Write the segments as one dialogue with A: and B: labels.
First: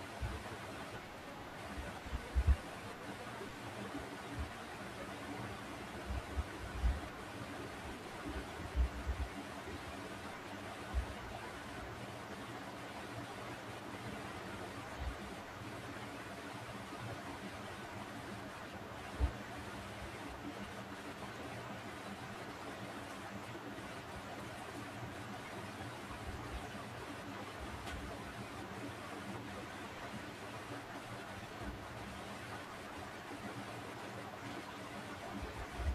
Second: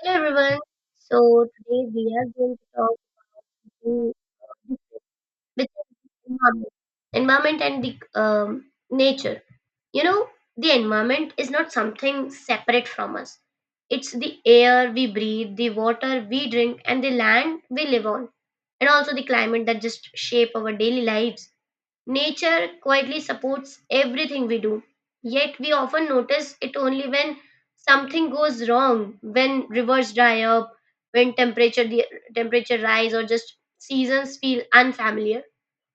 A: Hello, everyone. So Today we are going to talk to with environment, environment and the nature. You know, the environment is not something separate from us. It's the air we breathe, the water we drink, and the land we live on, and also the climate that just shape our daily lives. Nature quietly supports everything we do, yet we often notice it only when something goes wrong, when rivers dry up, when temperature the temperature rise or just seasons feel unfamiliar.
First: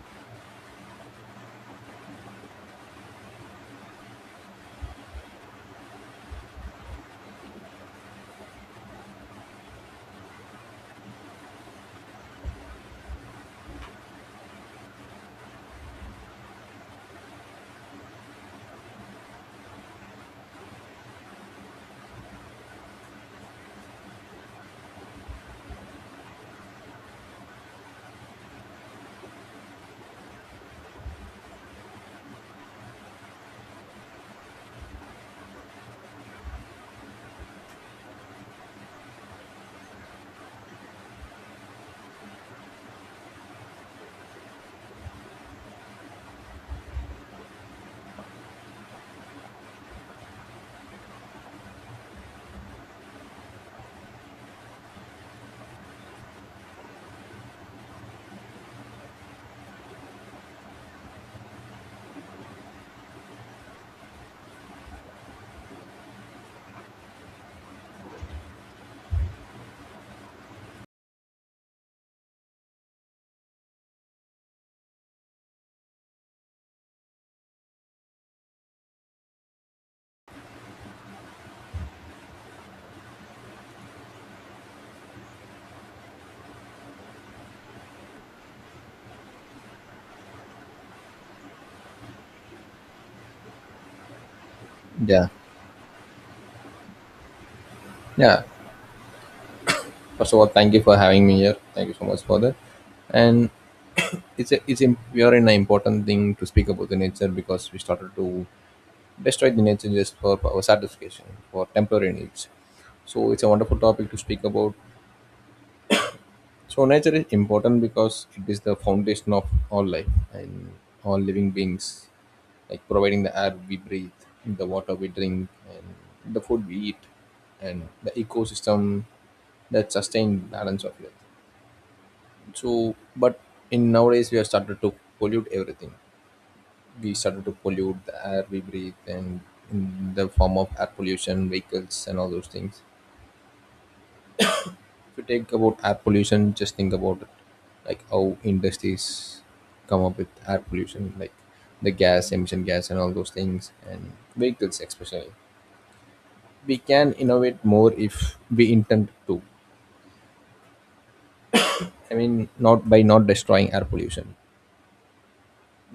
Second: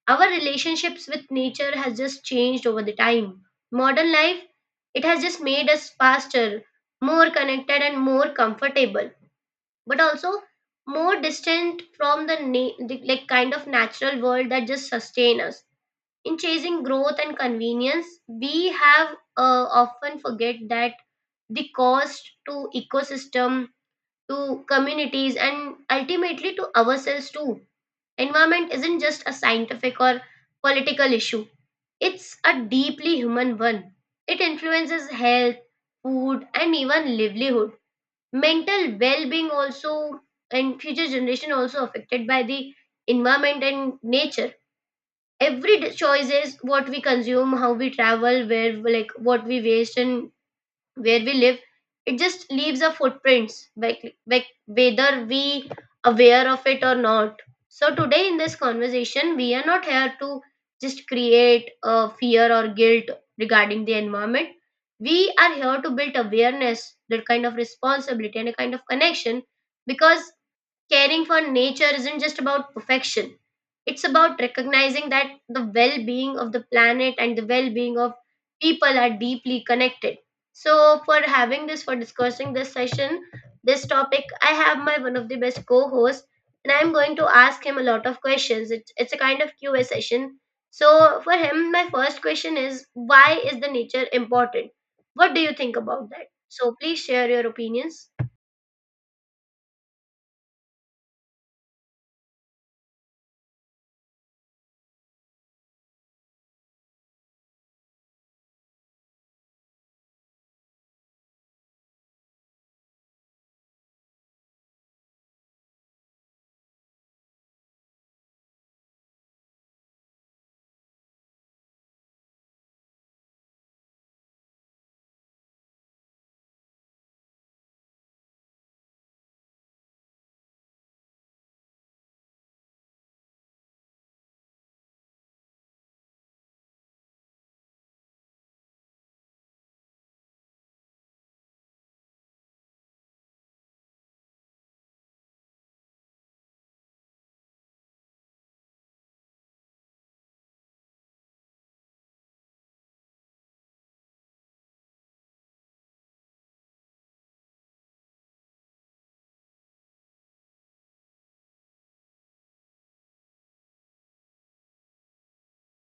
A: Our relationships with nature has just changed over the time. Modern life, it has just made us faster, more connected and more comfortable, but also more distant from the like kind of natural world that just sustain us. In chasing growth and convenience, we have often forget that the cost to ecosystem, to communities, and ultimately to ourselves too. Environment isn't just a scientific or political issue; it's a deeply human one. It influences health, food, and even livelihood. Mental well-being also and future generation also affected by the environment and nature. Choice is what we consume, how we travel, where, like what we waste and where we live, it just leaves a footprints, like whether we aware of it or not. So today in this conversation we are not here to just create a fear or guilt regarding the environment. We are here to build awareness, that kind of responsibility and a kind of connection. Because caring for nature isn't just about perfection, it's about recognizing that the well being of the planet and the well being of people are deeply connected. So, for having this, for discussing this session, this topic, I have my one of the best co hosts, and I'm going to ask him a lot of questions. It's a kind of QA session. So, for him, my first question is, why is the nature important?
B: Yeah,
A: What do you think about that? So, please share your opinions.
B: yeah. First of all, thank you for having me here. Thank you so much for that. And it's a, it's im we are in an important thing to speak about the nature because we started to destroy the nature just for our satisfaction for temporary needs. So it's a wonderful topic to speak about. So nature is important because it is the foundation of all life and all living beings, like providing the air we breathe, the water we drink, and the food we eat, and the ecosystem that sustained balance of earth. So but in nowadays we have started to pollute everything. We started to pollute the air we breathe, and in the form of air pollution, vehicles and all those things. If you take about air pollution, just think about it, like how industries come up with air pollution, like the gas emission gas and all those things and vehicles, especially. We can innovate more if we intend to. I mean, not by not destroying air pollution.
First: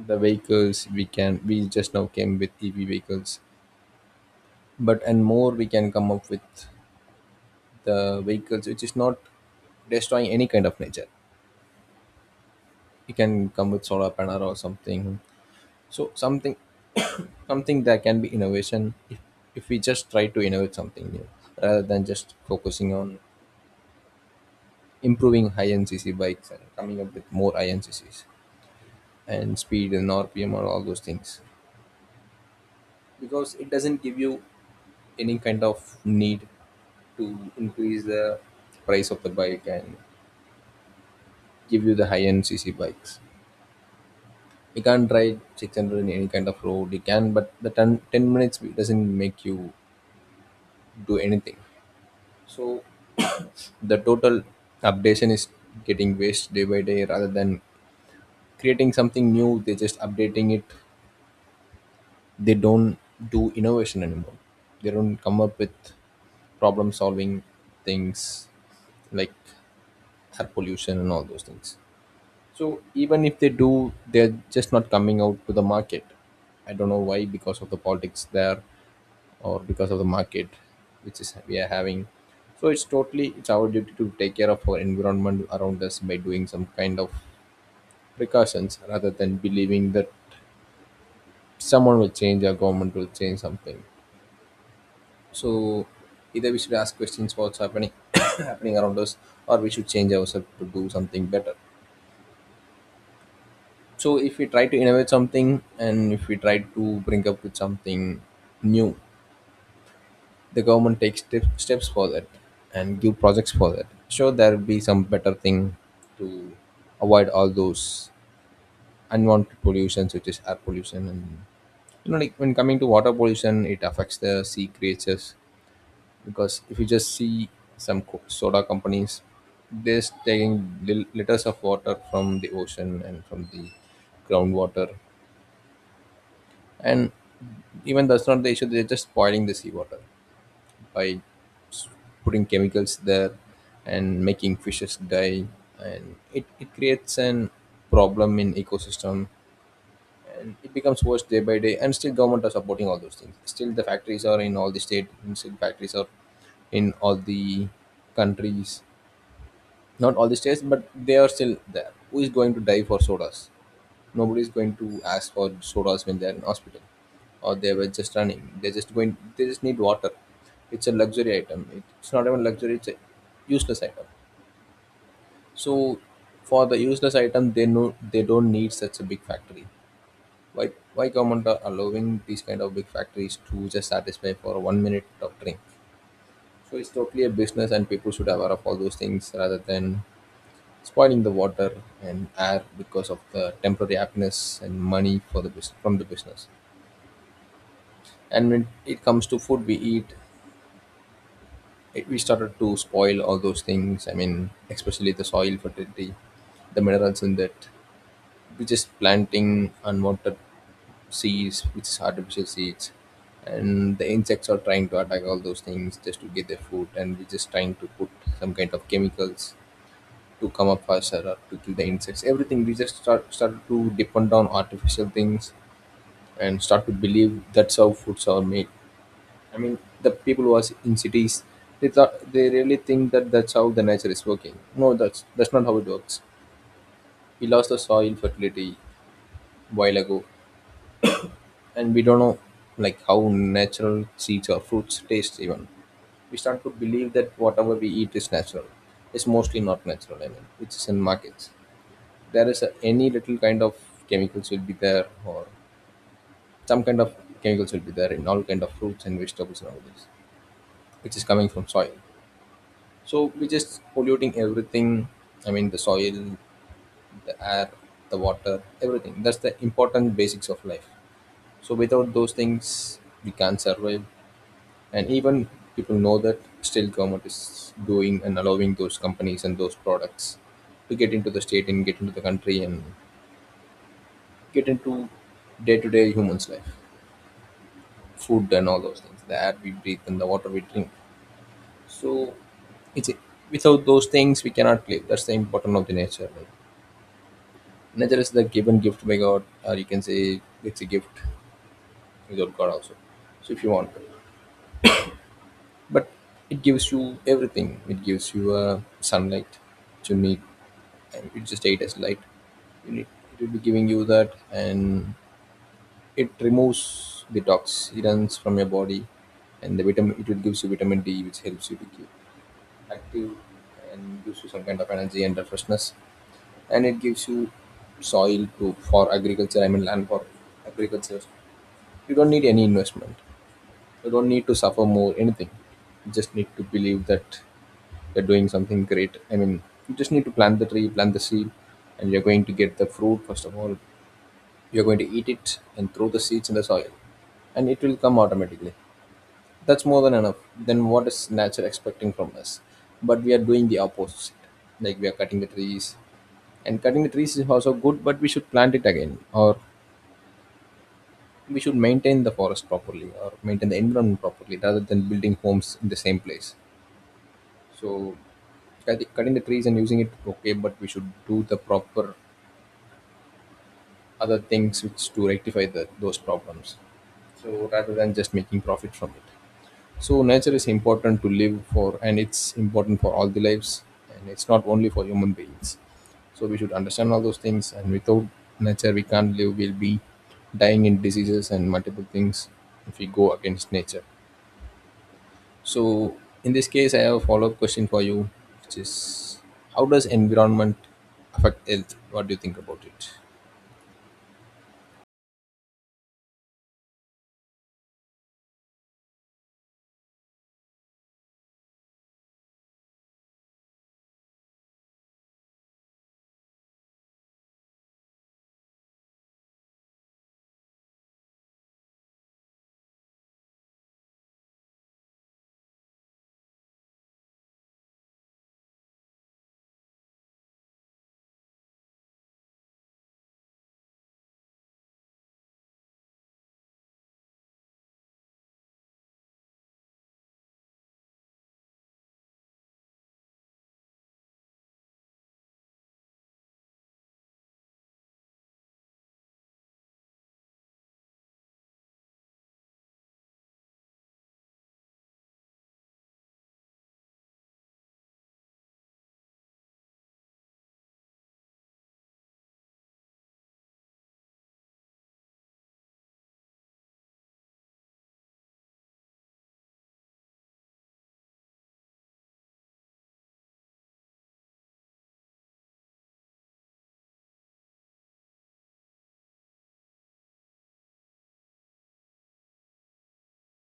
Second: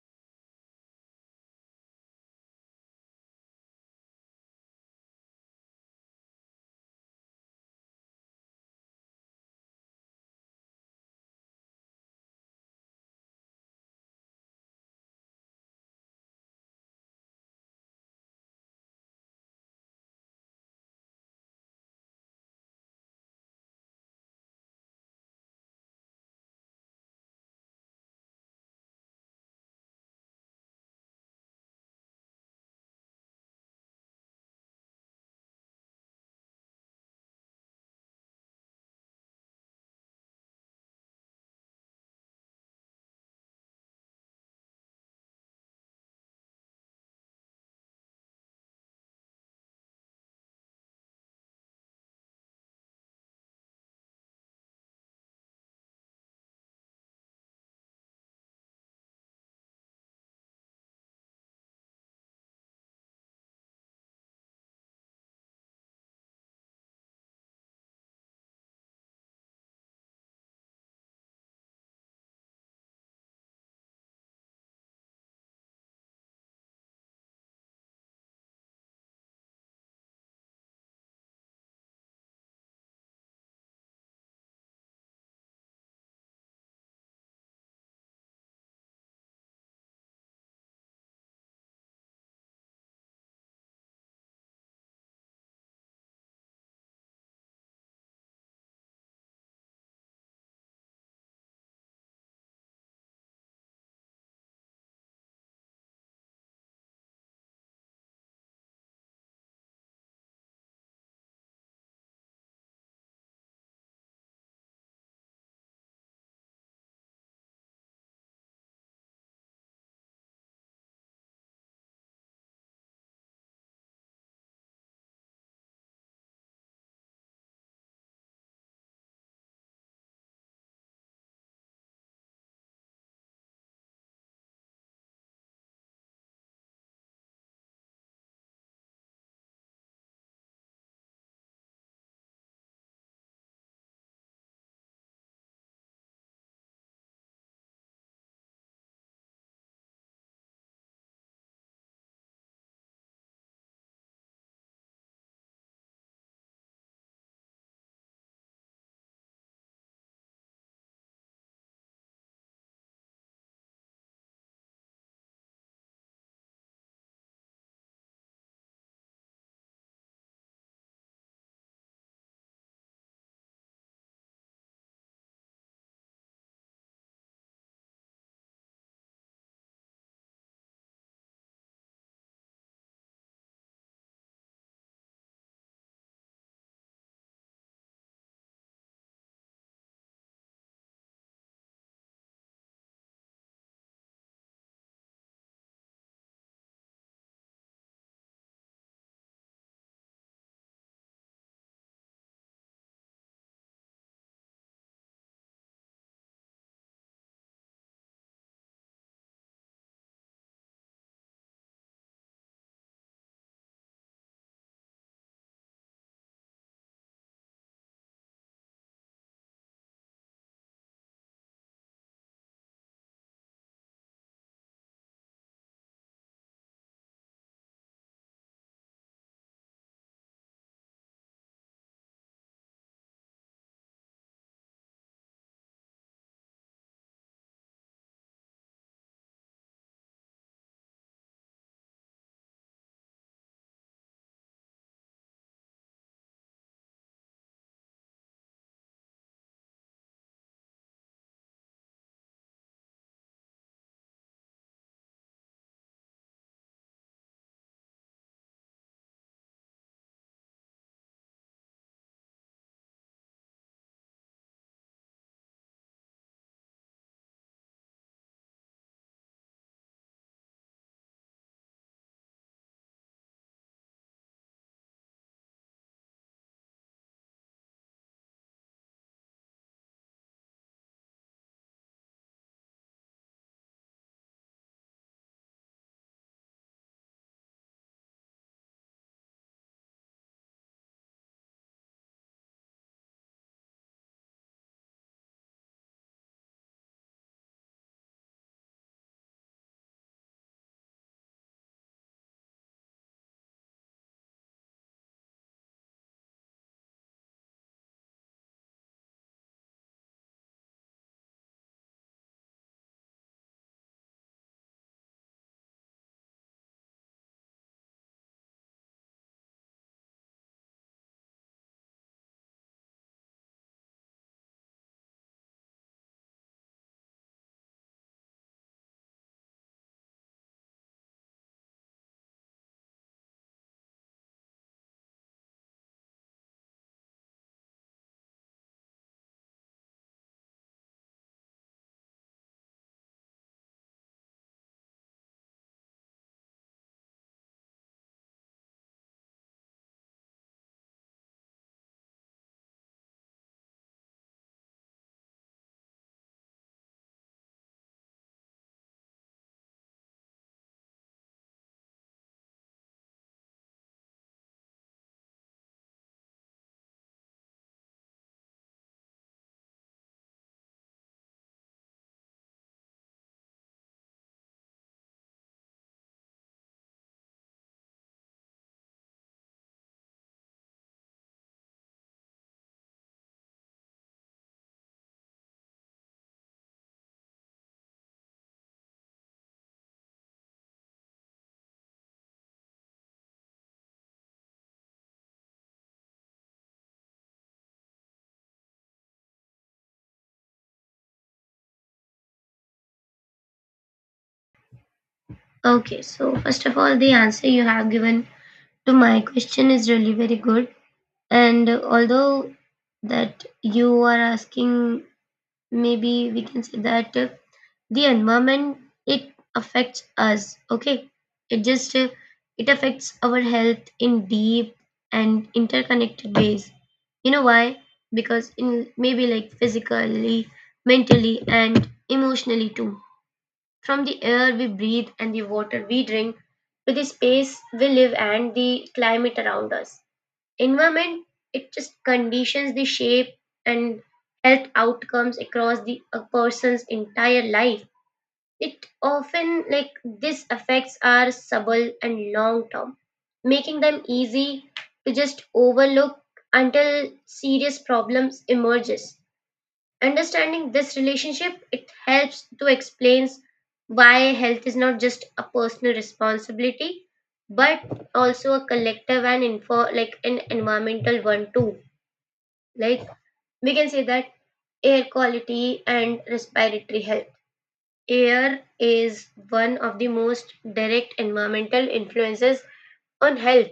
B: The vehicles, we just now came with EV vehicles, but and more we can come up with the vehicles which is not destroying any kind of nature. You can come with solar panel or something. So something, that can be innovation, if we just try to innovate something new rather than just focusing on improving high ncc bikes and coming up with more high inccs and speed and RPM or all those things, because it doesn't give you any kind of need to increase the price of the bike and give you the high end cc bikes. You can't ride 600 in any kind of road, you can, but the ten minutes doesn't make you do anything. So the total updation is getting waste day by day rather than creating something new. They're just updating it. They don't do innovation anymore. They don't come up with problem solving things like air pollution and all those things. So even if they do, they're just not coming out to the market. I don't know why, because of the politics there, or because of the market which is we are having. So it's totally, it's our duty to take care of our environment around us by doing some kind of precautions rather than believing that someone will change or government will change something. So either we should ask questions what's happening happening around us, or we should change ourselves to do something better. So if we try to innovate something, and if we try to bring up with something new, the government takes steps for that and give projects for that, sure there will be some better thing to avoid all those unwanted pollutions which is air pollution. And like when coming to water pollution, it affects the sea creatures, because if you just see some soda companies, they're taking liters of water from the ocean and from the groundwater. And even that's not the issue, they're just spoiling the seawater by putting chemicals there and making fishes die, and it creates an problem in ecosystem. And it becomes worse day by day, and still government are supporting all those things, still the factories are in all the state, and still factories are in all the countries, not all the states, but they are still there. Who is going to die for sodas? Nobody's going to ask for sodas when they're in hospital, or they were just running, they're just going, they just need water. It's a luxury item. It's not even luxury, it's a useless item. So for the useless item they know they don't need such a big factory. Why government are allowing these kind of big factories to just satisfy for one minute of drink? So it's totally a business, and people should aware of all those things rather than spoiling the water and air because of the temporary happiness and money for the from the business. And when it comes to food we eat, we started to spoil all those things. I mean, especially the soil fertility, the minerals in that. We just planting unwanted seeds which is artificial seeds, and the insects are trying to attack all those things just to get their food. And we're just trying to put some kind of chemicals to come up faster or to kill the insects. Everything we just started to depend on artificial things and start to believe that's how foods are made. I mean, the people who are in cities, they really think that that's how the nature is working. No, that's not how it works. We lost the soil fertility while ago, and we don't know like how natural seeds or fruits taste. Even we start to believe that whatever we eat is natural. It's mostly not natural. I mean, which is in markets. There is a, any little kind of chemicals will be there, or some kind of chemicals will be there in all kind of fruits and vegetables and all this, which is coming from soil. So we just polluting everything. I mean, the soil, the air, the water, everything. That's the important basics of life. So without those things, we can't survive. And even people know that, still government is doing and allowing those companies and those products to get into the state and get into the country and get into day-to-day humans' life, food and all those things, the air we breathe and the water we drink. So it's without those things we cannot live. That's the importance of the nature, right? Nature is the given gift by god, or you can say it's a gift without god also, so if you want. But it gives you everything. It gives you sunlight to need, and you just ate as light you need, it will be giving you that. And it removes the toxins from your body, and the vitamin, it will gives you vitamin D which helps you to keep active and gives you some kind of energy and refreshness. And it gives you soil to for agriculture. I mean, land for agriculture. You don't need any investment. You don't need to suffer more anything. You just need to believe that you're doing something great. I mean, you just need to plant the tree, plant the seed, and you're going to get the fruit first of all. You're going to eat it and throw the seeds in the soil, and it will come automatically. That's more than enough. Then what is nature expecting from us? But we are doing the opposite. Like we are cutting the trees, and cutting the trees is also good, but we should plant it again, or we should maintain the forest properly or maintain the environment properly rather than building homes in the same place. So I think cutting the trees and using it okay, but we should do the proper other things which to rectify the, those problems, so rather than just making profit from it. So nature is important to live for, and it's important for all the lives, and it's not only for human beings. So we should understand all those things, and without nature we can't live, we'll be dying in diseases and multiple things if we go against nature. So in this case, I have a follow-up question for you, which is how does environment affect health? What do you think about it?
A: Okay, so first of all, the answer you have given to my question is really very good. And although that you are asking, maybe we can say that the environment, it affects us. Okay, it just it affects our health in deep and interconnected ways. You know why? Because in maybe like physically, mentally, and emotionally too, from the air we breathe and the water we drink to the space we live and the climate around us. Environment, it just conditions the shape and health outcomes across the a person's entire life. It often, like, these effects are subtle and long term, making them easy to just overlook until serious problems emerges. Understanding this relationship, it helps to explain why health is not just a personal responsibility, but also a collective and info, like an environmental one too. Like, we can say that, air quality and respiratory health. Air is one of the most direct environmental influences on health.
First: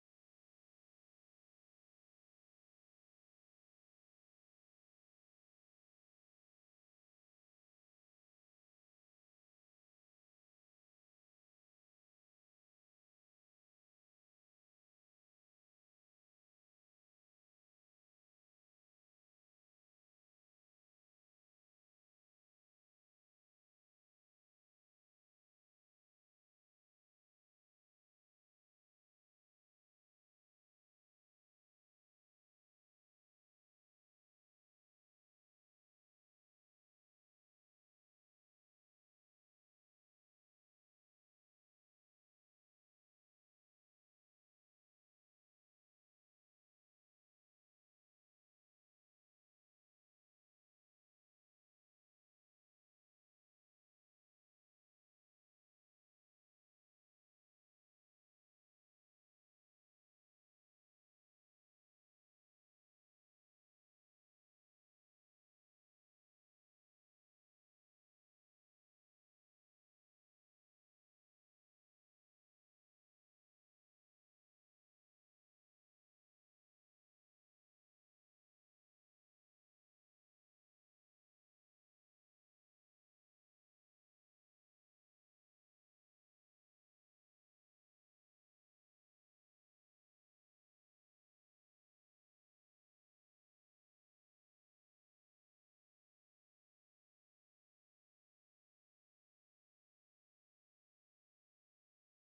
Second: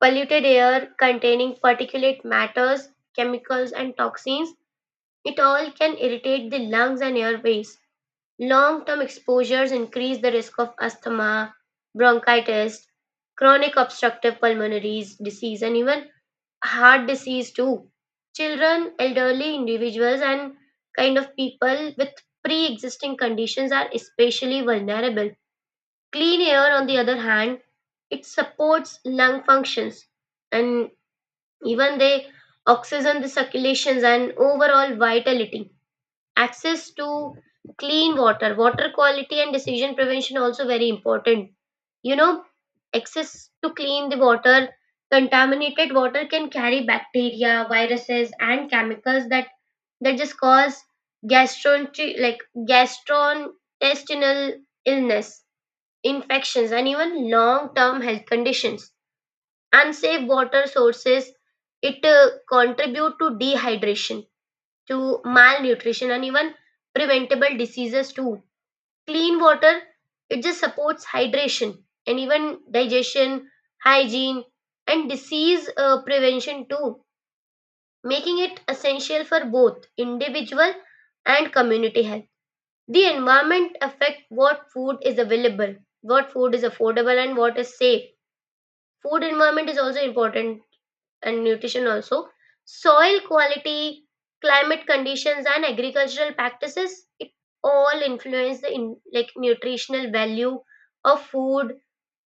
A: Polluted air containing particulate matters, chemicals, and toxins, it all can irritate the lungs and airways. Long-term exposures increase the risk of asthma, bronchitis, chronic obstructive pulmonary disease, and even heart disease too. Children, elderly individuals, and kind of people with pre-existing conditions are especially vulnerable. Clean air, on the other hand, it supports lung functions and even they oxygen the circulations and overall vitality. Access to clean water, water quality and decision prevention also very important. You know, access to clean the water. Contaminated water can carry bacteria, viruses and chemicals that just cause gastrointestinal like gastrointestinal illness, infections and even long term health conditions. Unsafe water sources, it contribute to dehydration, to malnutrition and even preventable diseases too. Clean water, it just supports hydration and even digestion, hygiene, and disease prevention too, making it essential for both individual and community health. The environment affect what food is available, what food is affordable, and what is safe. Food environment is also important and nutrition also. Soil quality, climate conditions and agricultural practices, it all influence the in, like nutritional value of food,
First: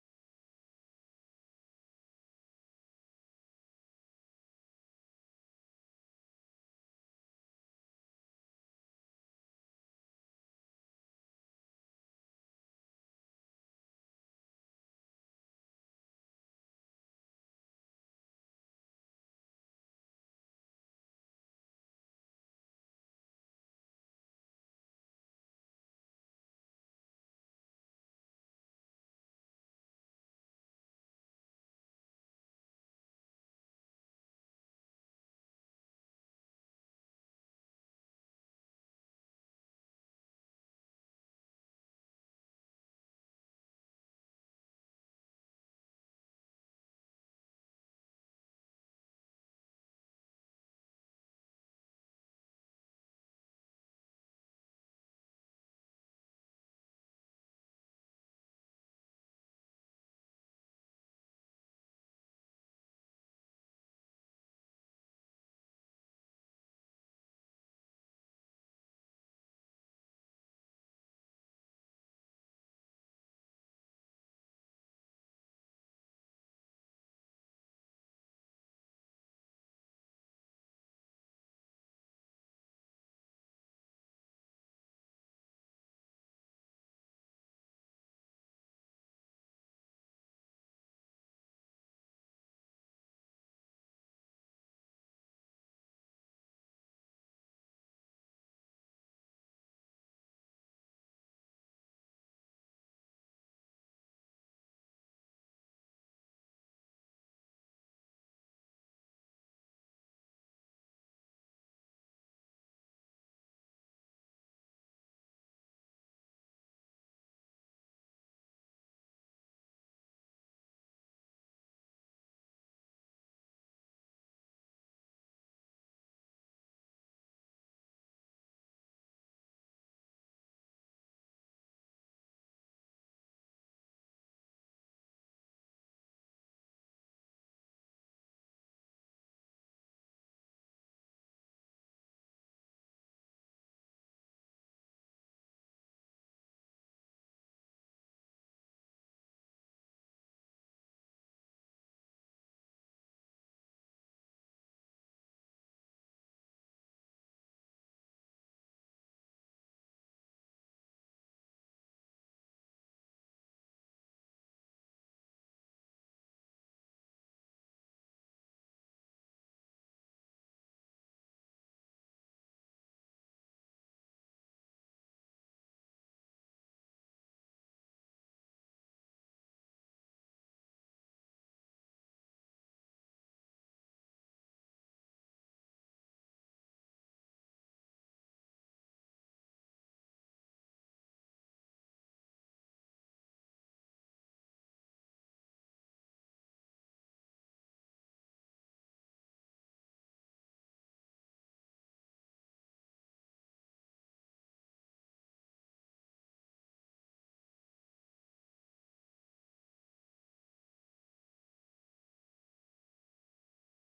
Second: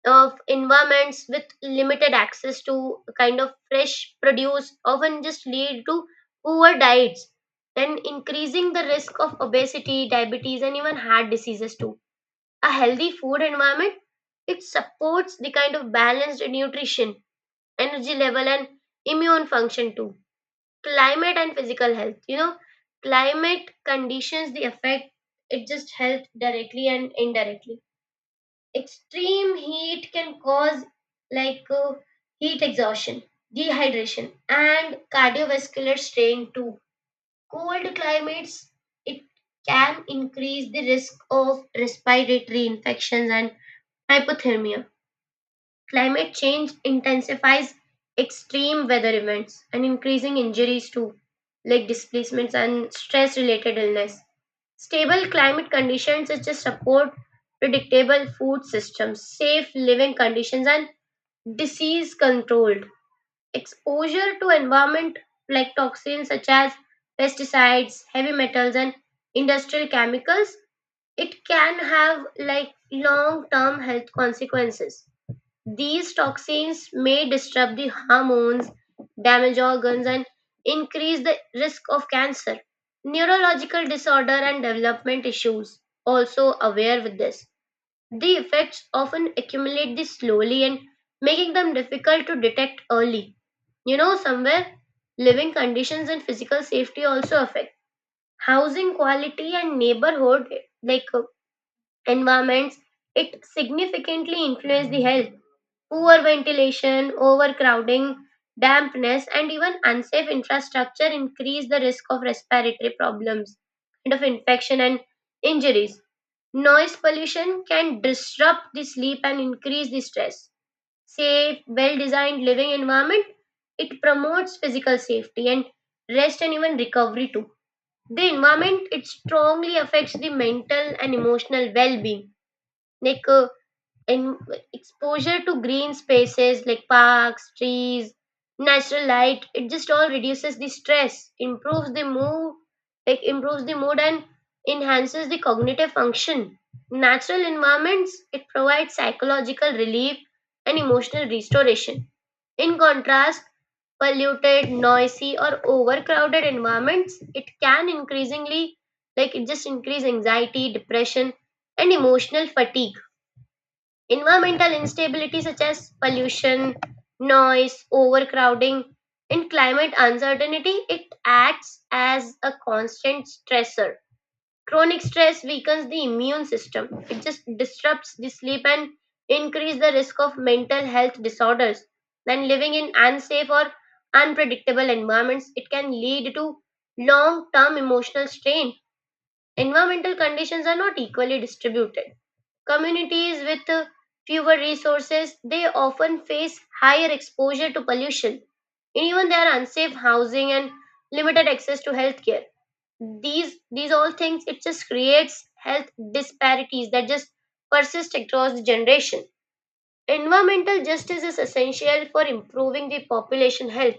A: of environments with limited access to kind of fresh produce, often just lead to poor diets and increasing the risk of obesity, diabetes and even heart diseases too. A healthy food environment, it supports the kind of balanced nutrition, energy level and immune function too. Climate and physical health, you know, climate conditions the affect, it just health directly and indirectly. Extreme heat can cause like heat exhaustion, dehydration and cardiovascular strain too. Cold climates, it can increase the risk of respiratory infections and hypothermia. Climate change intensifies extreme weather events and increasing injuries too, like displacements and stress related illness. Stable climate conditions such as support predictable food systems, safe living conditions, and disease controlled. Exposure to environment like toxins, such as pesticides, heavy metals, and industrial chemicals, it can have like long term health consequences. These toxins may disrupt the hormones, damage organs, and increase the risk of cancer, neurological disorder, and development issues. Also aware with this. The effects often accumulate this slowly and making them difficult to detect early. You know, somewhere living conditions and physical safety also affect housing quality and neighborhood, like environments, it significantly influences the health. Poor ventilation, overcrowding, dampness, and even unsafe infrastructure increase the risk of respiratory problems and of infection and injuries. Noise pollution can disrupt the sleep and increase the stress. Safe, well designed living environment, it promotes physical safety and rest and even recovery too. The environment it strongly affects the mental and emotional well being, like in exposure to green spaces like parks, trees, natural light, it just all reduces the stress, improves the mood, and enhances the cognitive function. Natural environments, it provides psychological relief and emotional restoration. In contrast, polluted, noisy or overcrowded environments, it can increasingly, like, it just increase anxiety, depression and emotional fatigue. Environmental instability, such as pollution, noise, overcrowding, and climate uncertainty, it acts as a constant stressor. Chronic stress weakens the immune system. It just disrupts the sleep and increases the risk of mental health disorders. Then living in unsafe or unpredictable environments, it can lead to long-term emotional strain. Environmental conditions are not equally distributed. Communities with fewer resources, they often face higher exposure to pollution and even their unsafe housing and limited access to healthcare. These all things, it just creates health disparities that just persist across the generation. Environmental justice is essential for improving the population health.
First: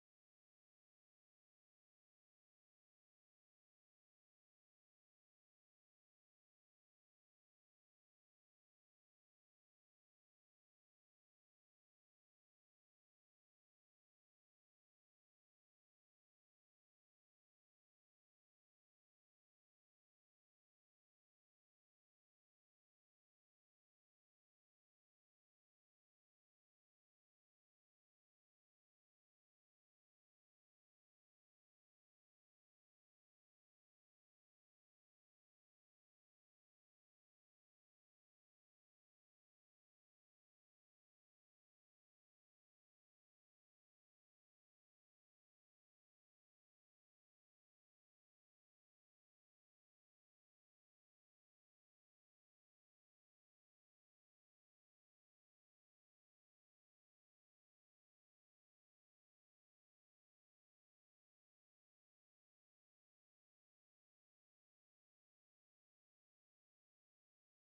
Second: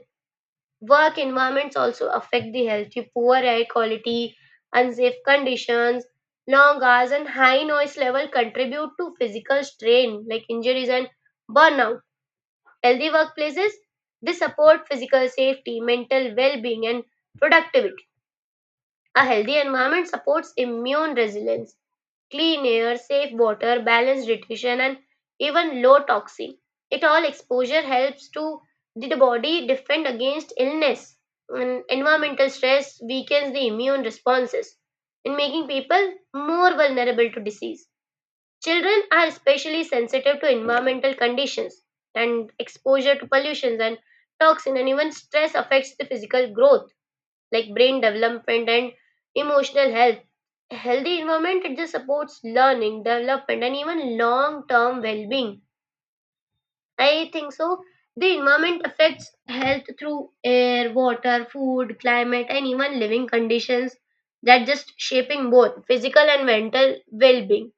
A: Work environments also affect the health. You poor air quality, unsafe conditions, long hours, and high noise level contribute to physical strain, like injuries and burnout. Healthy workplaces, they support physical safety, mental well-being, and productivity. A healthy environment supports immune resilience, clean air, safe water, balanced nutrition, and even low toxin. It all exposure helps to the body defend against illness. And environmental stress weakens the immune responses and making people more vulnerable to disease. Children are especially sensitive to environmental conditions, and exposure to pollutions and toxin and even stress affects the physical growth, like brain development and emotional health. A healthy environment, it just supports learning, development, and even long term well being. I think so. The environment affects health through air, water, food, climate, and even living conditions that just shaping both physical and mental well being.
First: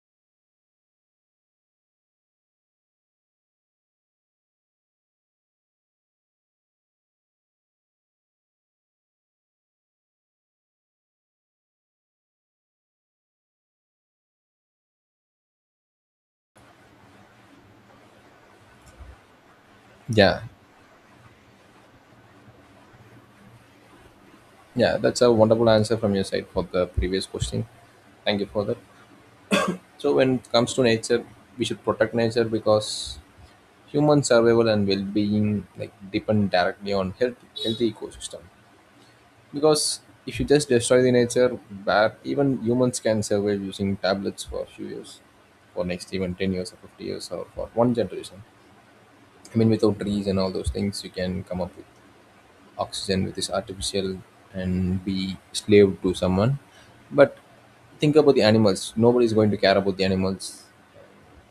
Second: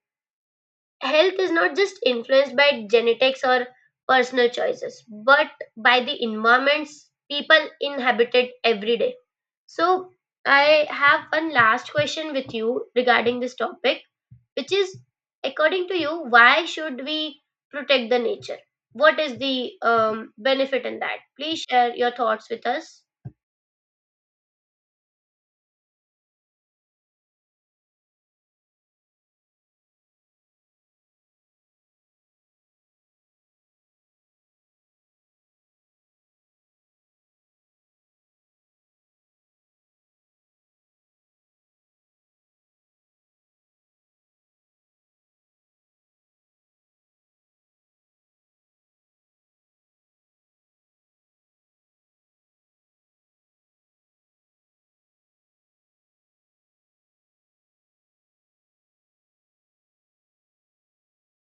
A: Health is not just influenced by genetics or personal choices, but by the environments people inhabited every day. So, I have one last question with you regarding this topic, which is, according to you, why should we protect the nature? What is the
B: Yeah,
A: benefit in that? Please share your thoughts with us.
B: yeah, that's a wonderful answer from your side for the previous question. Thank you for that. So when it comes to nature, we should protect nature because human survival and well-being like depend directly on health, healthy ecosystem. Because if you just destroy the nature, where even humans can survive using tablets for a few years, for next even 10 years or 50 years or for one generation. I mean, without trees and all those things, you can come up with oxygen which is artificial and be slave to someone. But think about the animals. Nobody is going to care about the animals.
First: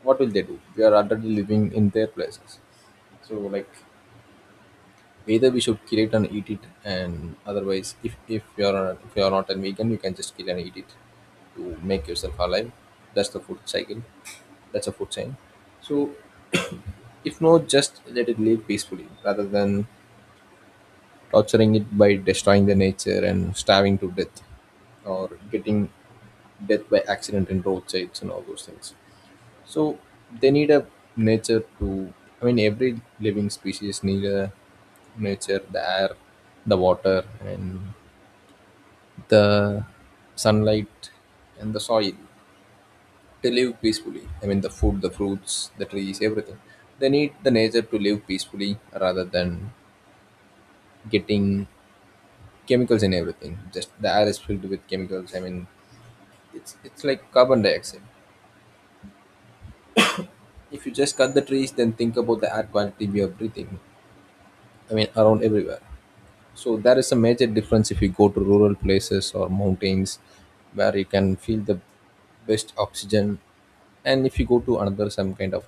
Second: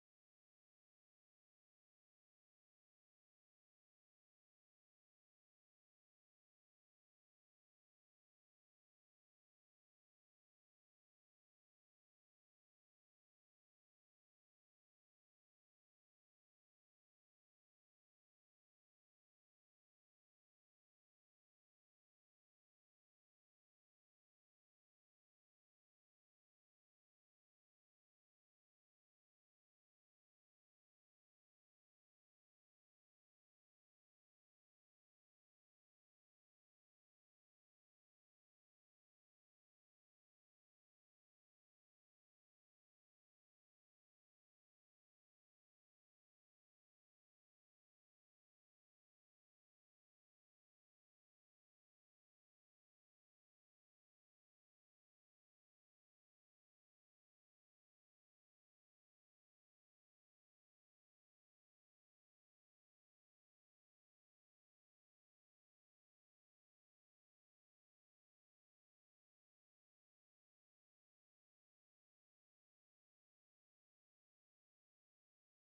B: What will they do? They are already living in their places. So, like, either we should kill it and eat it, and otherwise, if you are not a vegan, you can just kill and eat it to make yourself alive. That's the food cycle. That's a food chain. So, if not, just let it live peacefully rather than torturing it by destroying the nature and starving to death, or getting death by accident in roadsides and all those things. So they need a nature to. I mean, every living species need a nature, the air, the water, and the sunlight and the soil to live peacefully. I mean, the food, the fruits, the trees, everything. They need the nature to live peacefully rather than getting chemicals in everything. Just the air is filled with chemicals. I mean, it's like carbon dioxide. If you just cut the trees, then think about the air quality we are breathing, I mean, around everywhere. So there is a major difference if you go to rural places or mountains, where you can feel the best oxygen, and if you go to another some kind of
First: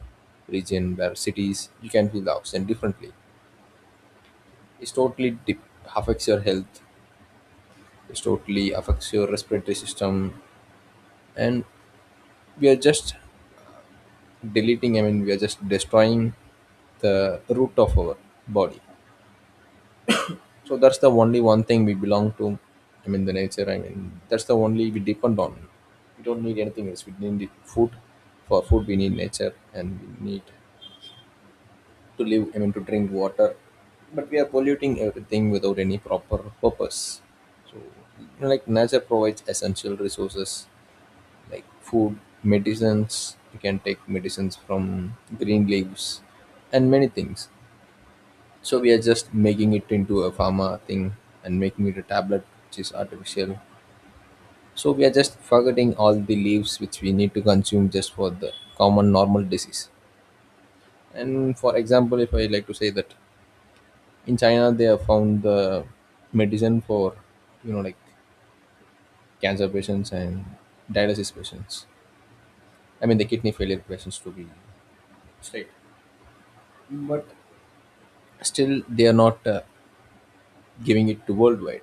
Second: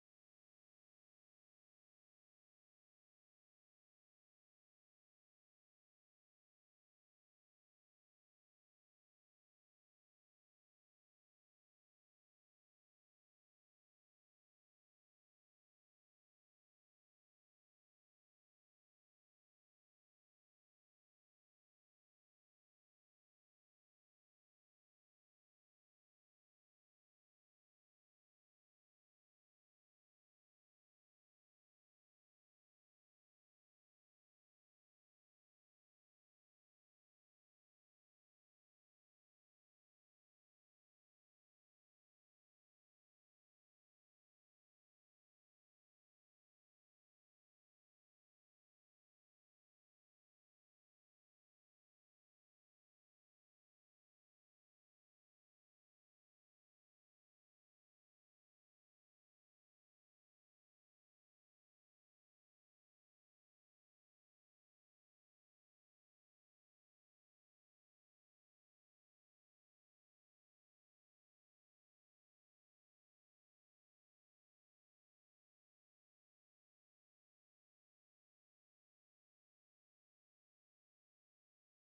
B: region where cities, you can feel the oxygen differently. It's totally dip- affects your health. It's totally affects your respiratory system, and we are just deleting, I mean, we are just destroying the root of our body. So that's the only one thing we belong to. I mean, the nature. I mean, that's the only we depend on. We don't need anything else. We need the food. For food, we need nature, and we need to live. I mean, to drink water. But we are polluting everything without any proper purpose. So, like, nature provides essential resources like food, medicines. You can take medicines from green leaves, and many things. So we are just making it into a pharma thing and making it a tablet which is artificial. So we are just forgetting all the leaves which we need to consume just for the common normal disease. And for example, if I like to say that in China they have found the medicine for, you know, like cancer patients and dialysis patients. I mean the kidney failure patients, to be straight, but still they are not giving it to worldwide.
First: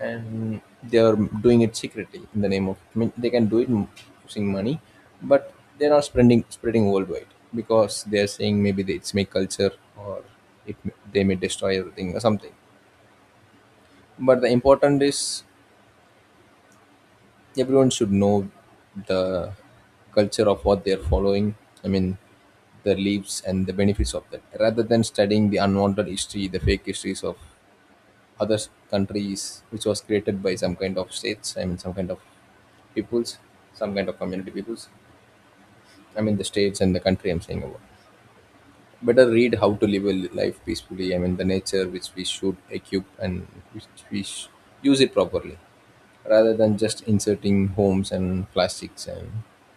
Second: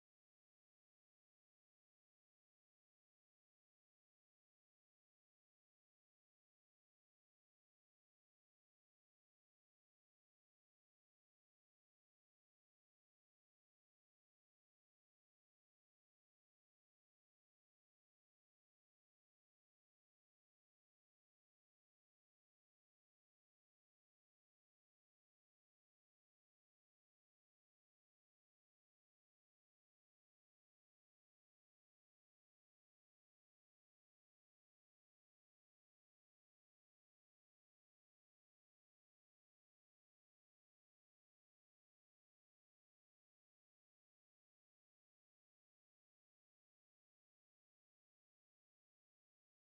B: And they are doing it secretly in the name of, I mean, they can do it using money, but they're not spreading worldwide, because they're saying maybe they, it's my culture, or they may destroy everything or something. But the important is everyone should know the culture of what they're following. I mean, the leaves and the benefits of that, rather than studying the unwanted history, the fake histories of other countries which was created by some kind of states, I mean, some kind of peoples, some kind of community peoples. I mean, the states and the country I'm saying about, better read how to live a life peacefully. I mean, the nature, which we should equip and which we sh- use it properly rather than just inserting homes and plastics and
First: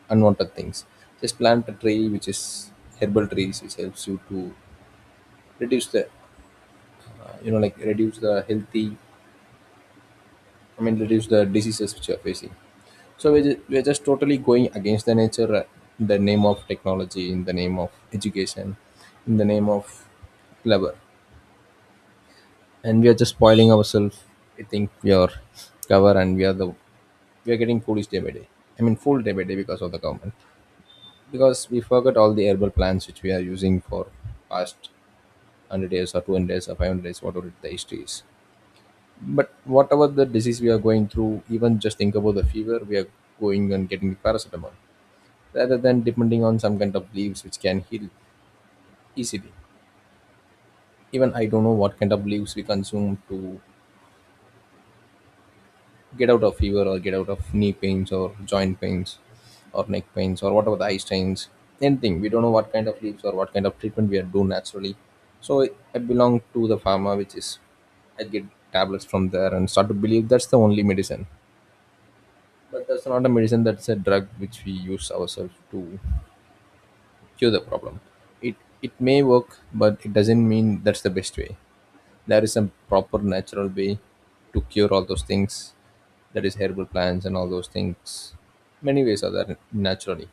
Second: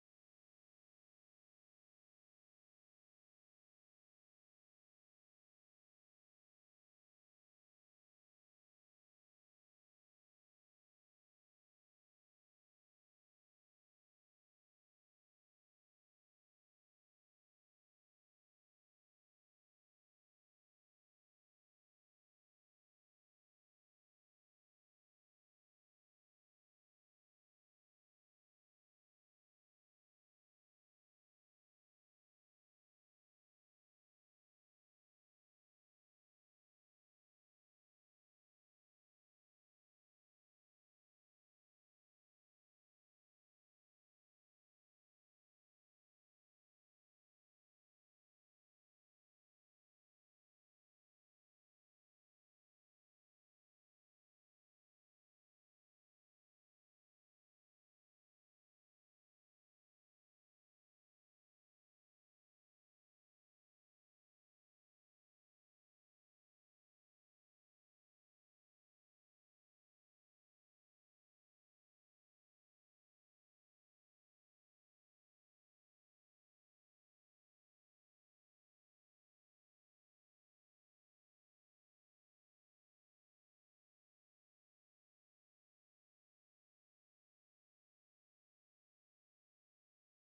B: unwanted things. Just plant a tree which is herbal trees, which helps you to reduce the you know, like reduce the healthy, I mean, reduce the diseases which you are facing. So we're just totally going against the nature in the name of technology, in the name of education, in the name of clever. And we are just spoiling ourselves. We think we are clever and we are the, we are getting foolish day by day. I mean, fool day by day because of the government. Because we forgot all the herbal plants which we are using for past 100 years or 200 years or 500 years, whatever the history is. But whatever the disease we are going through, even just think about the fever, we are going and getting paracetamol rather than depending on some kind of leaves which can heal easily. Even I don't know what kind of leaves we consume to get out of fever or get out of knee pains or joint pains or neck pains or whatever the eye strains, anything. We don't know what kind of leaves or what kind of treatment we are do naturally. So I belong to the pharma, which is I get tablets from there and start to believe that's the only medicine. But that's not a medicine. That's a drug which we use ourselves to cure the problem. It it may work, but it doesn't mean that's the best way. There is some proper natural way to cure all those things. That is herbal plants and all those things. Many ways are there naturally,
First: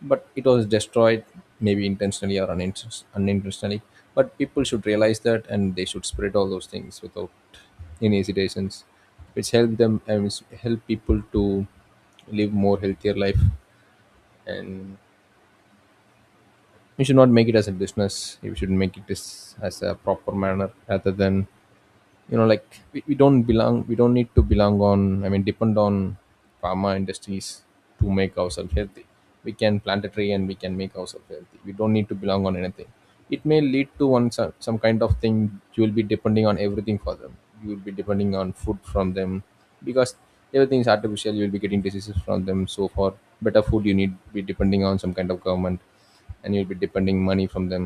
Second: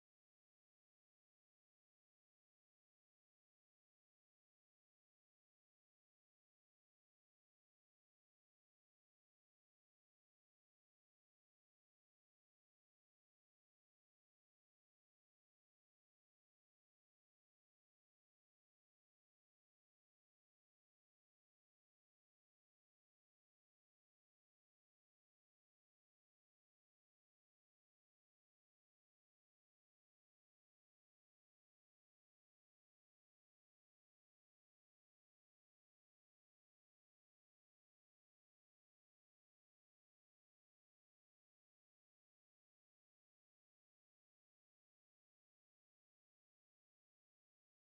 B: but it was destroyed maybe intentionally or unintentionally, but people should realize that and they should spread all those things without any hesitations, which help them and which help people to live more healthier life. And we should not make it as a business, we should make it as a proper manner rather than, you know, like we don't belong, we don't need to belong on, I mean, depend on pharma industries to make ourselves healthy. We can plant a tree and we can make ourselves healthy, we don't need to belong on anything. It may lead to one some kind of thing, you will be depending on everything for them. You will be depending on food from them, because everything is artificial, you will be getting diseases from them. So for better food you need be depending on some kind of government, and you'll be depending money from them,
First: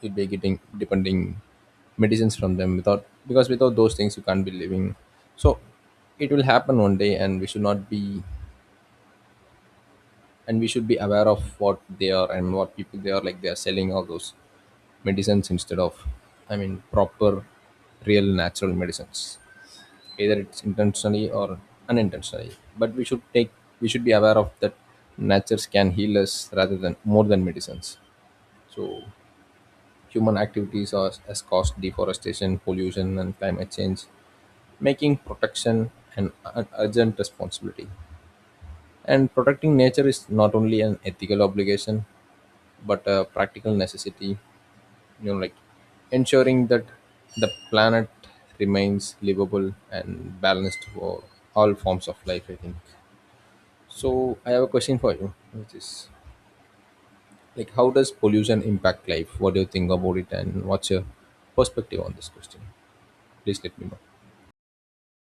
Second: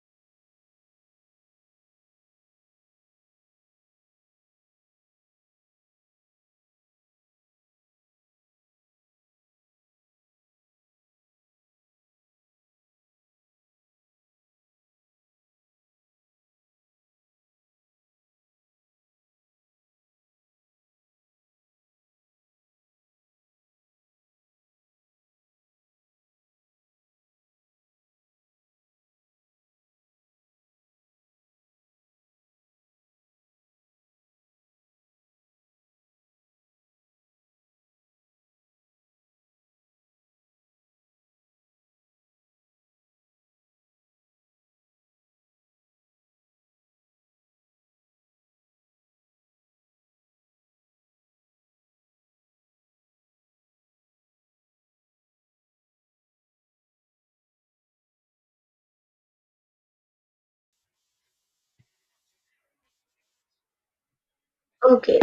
B: you'd be getting depending medicines from them without, because without those things you can't be living. So it will happen one day and we should not be, and we should be aware of what they are and what people they are, like they are selling all those medicines instead of, I mean, proper real natural medicines, either it's intentionally or unintentionally. But we should take, we should be aware of that. Natures can heal us rather than more than medicines. So human activities are, has caused deforestation, pollution, and climate change, making protection an urgent responsibility. And protecting nature is not only an ethical obligation but a practical necessity. You know, like ensuring that the planet remains livable and balanced for all forms of life, I think. So I have a question for you, which is like, how does pollution impact life? What do you think about it, and what's your perspective on this question? Please let me know.
A: Okay,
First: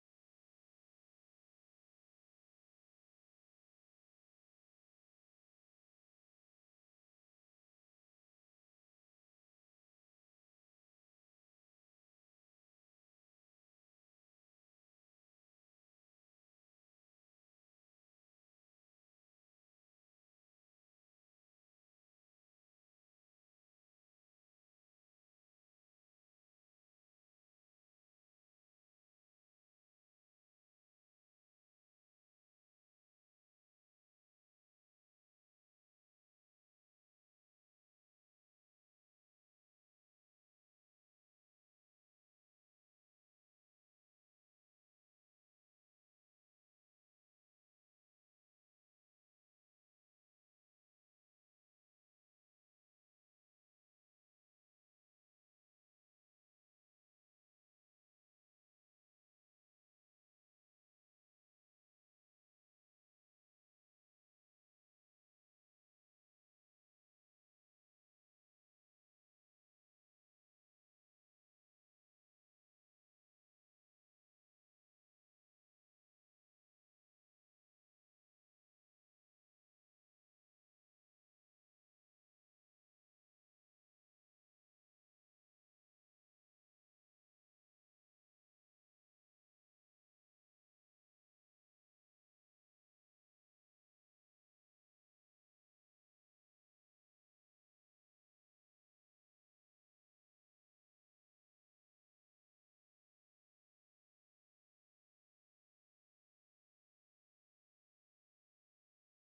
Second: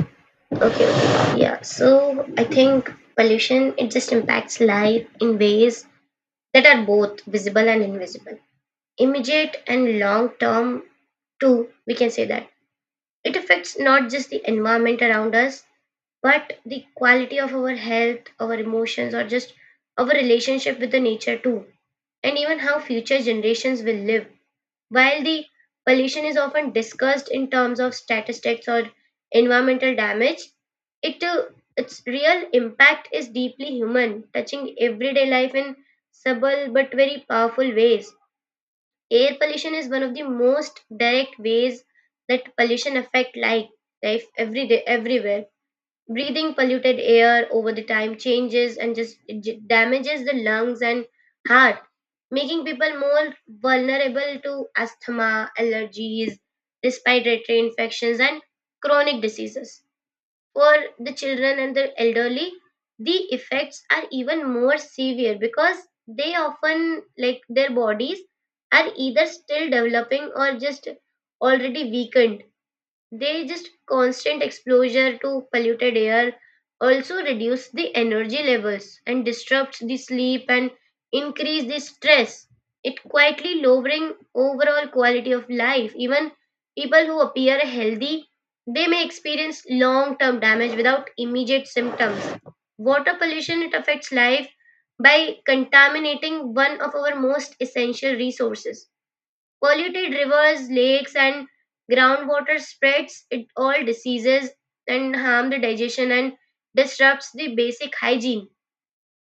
A: okay. Yeah, so I think pollution, it just impacts life in ways that are both visible and invisible. Immediate and long term too, we can say that. It affects not just the environment around us but the quality of our health, our emotions, or just our relationship with the nature too, and even how future generations will live. While the pollution is often discussed in terms of statistics or environmental damage, it its real impact is deeply human, touching everyday life in subtle but very powerful ways. Air pollution is one of the most direct ways that pollution affect life, life every day, everywhere. Breathing polluted air over the time changes and just damages the lungs and heart, making people more vulnerable to asthma, allergies, respiratory infections and chronic diseases. For the children and the elderly, the effects are even more severe, because they often, like, their bodies are either still developing or just already weakened. They just constant exposure to polluted air also reduce the energy levels and disrupts the sleep and increase the stress. It quietly lowering overall quality of life. Even people who appear healthy, they may experience long-term damage without immediate symptoms. Water pollution, it affects life by contaminating one of our most essential resources. Polluted rivers, lakes, and groundwater spreads it all diseases and harm the digestion and disrupts the basic hygiene.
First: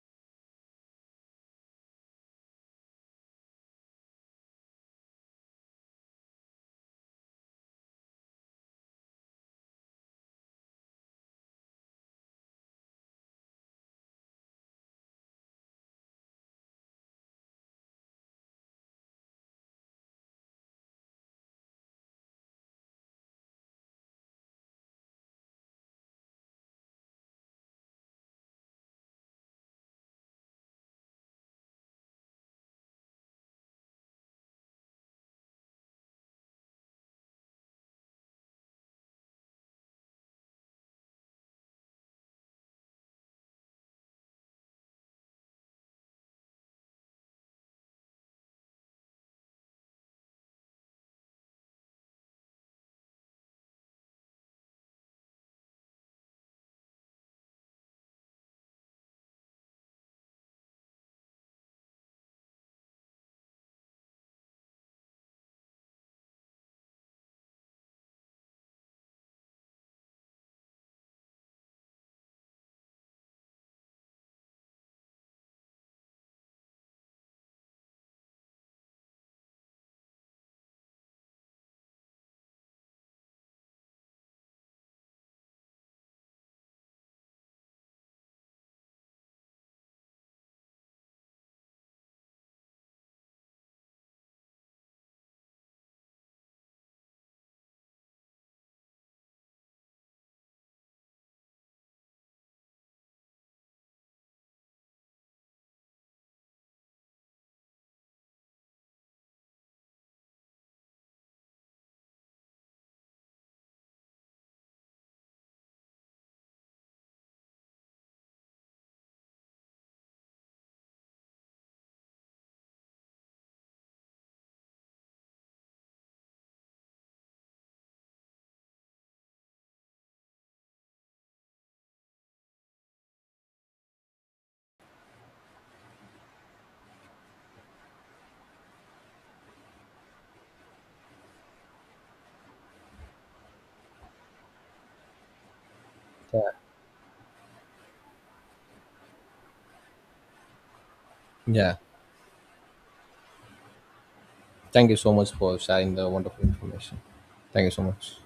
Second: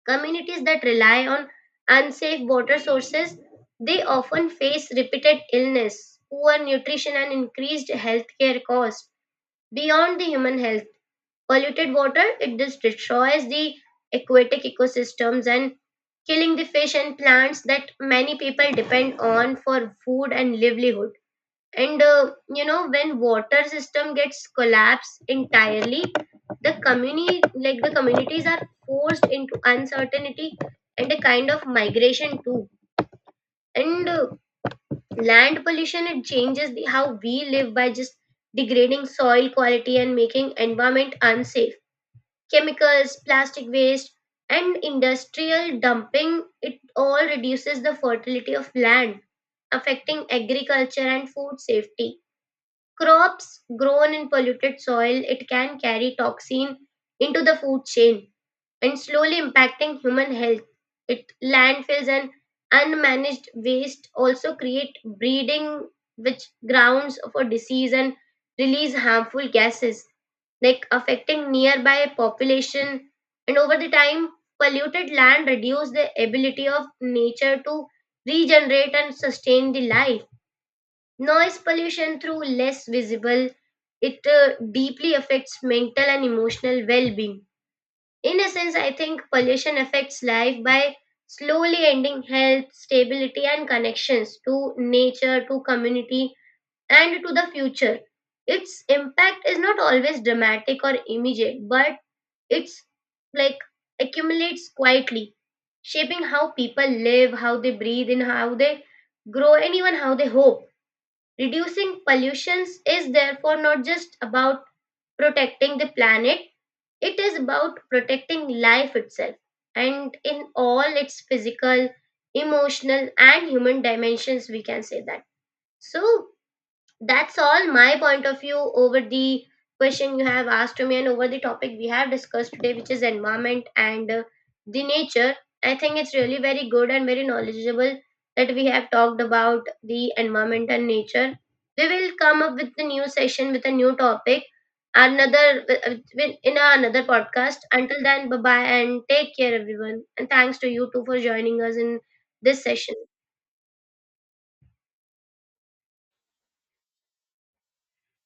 A: Communities that rely on unsafe water sources, they often face repeated illness, poor nutrition, and increased healthcare costs. Beyond the human health, polluted water, it just destroys the aquatic ecosystems and killing the fish and plants that many people depend on for food and livelihood. And you know, when water system gets collapsed entirely, the community, like the communities are forced into uncertainty and a kind of migration too. And land pollution, it changes the, how we live by just degrading soil quality and making environment unsafe. Chemicals, plastic waste and industrial dumping, it all reduces the fertility of land, affecting agriculture and food safety. Crops grown in polluted soil, it can carry toxin into the food chain and slowly impacting human health. It landfills and unmanaged waste also create breeding, which grounds for disease and release harmful gases, like affecting nearby population. And over the time, polluted land reduce the ability of nature to regenerate and sustain the life. Noise pollution, through less visible, it deeply affects mental and emotional well-being. In a sense, I think pollution affects life by slowly ending health, stability, and connections to nature, to community, and to the future. Its impact is not always dramatic or immediate, but it's, like, accumulates quietly, shaping how people live, how they breathe, and how they grow, and even how they hope. Reducing pollutions is therefore not just about protecting the planet, it is about protecting life itself and in all its physical, emotional, and human dimensions, we can say that. So, that's all my point of view over the question you have asked to me and over the topic we have discussed today, which is environment and the nature. I think it's really very good and very knowledgeable that we have talked about the environment and nature. We will come up with the new session with a new topic, another,
B: Yeah.
A: in another podcast. Until then, bye bye and take care everyone, and thanks to you too for joining
B: Yeah.
A: us in this session.
B: Thank you so much for sharing the wonderful information. Thank you so much.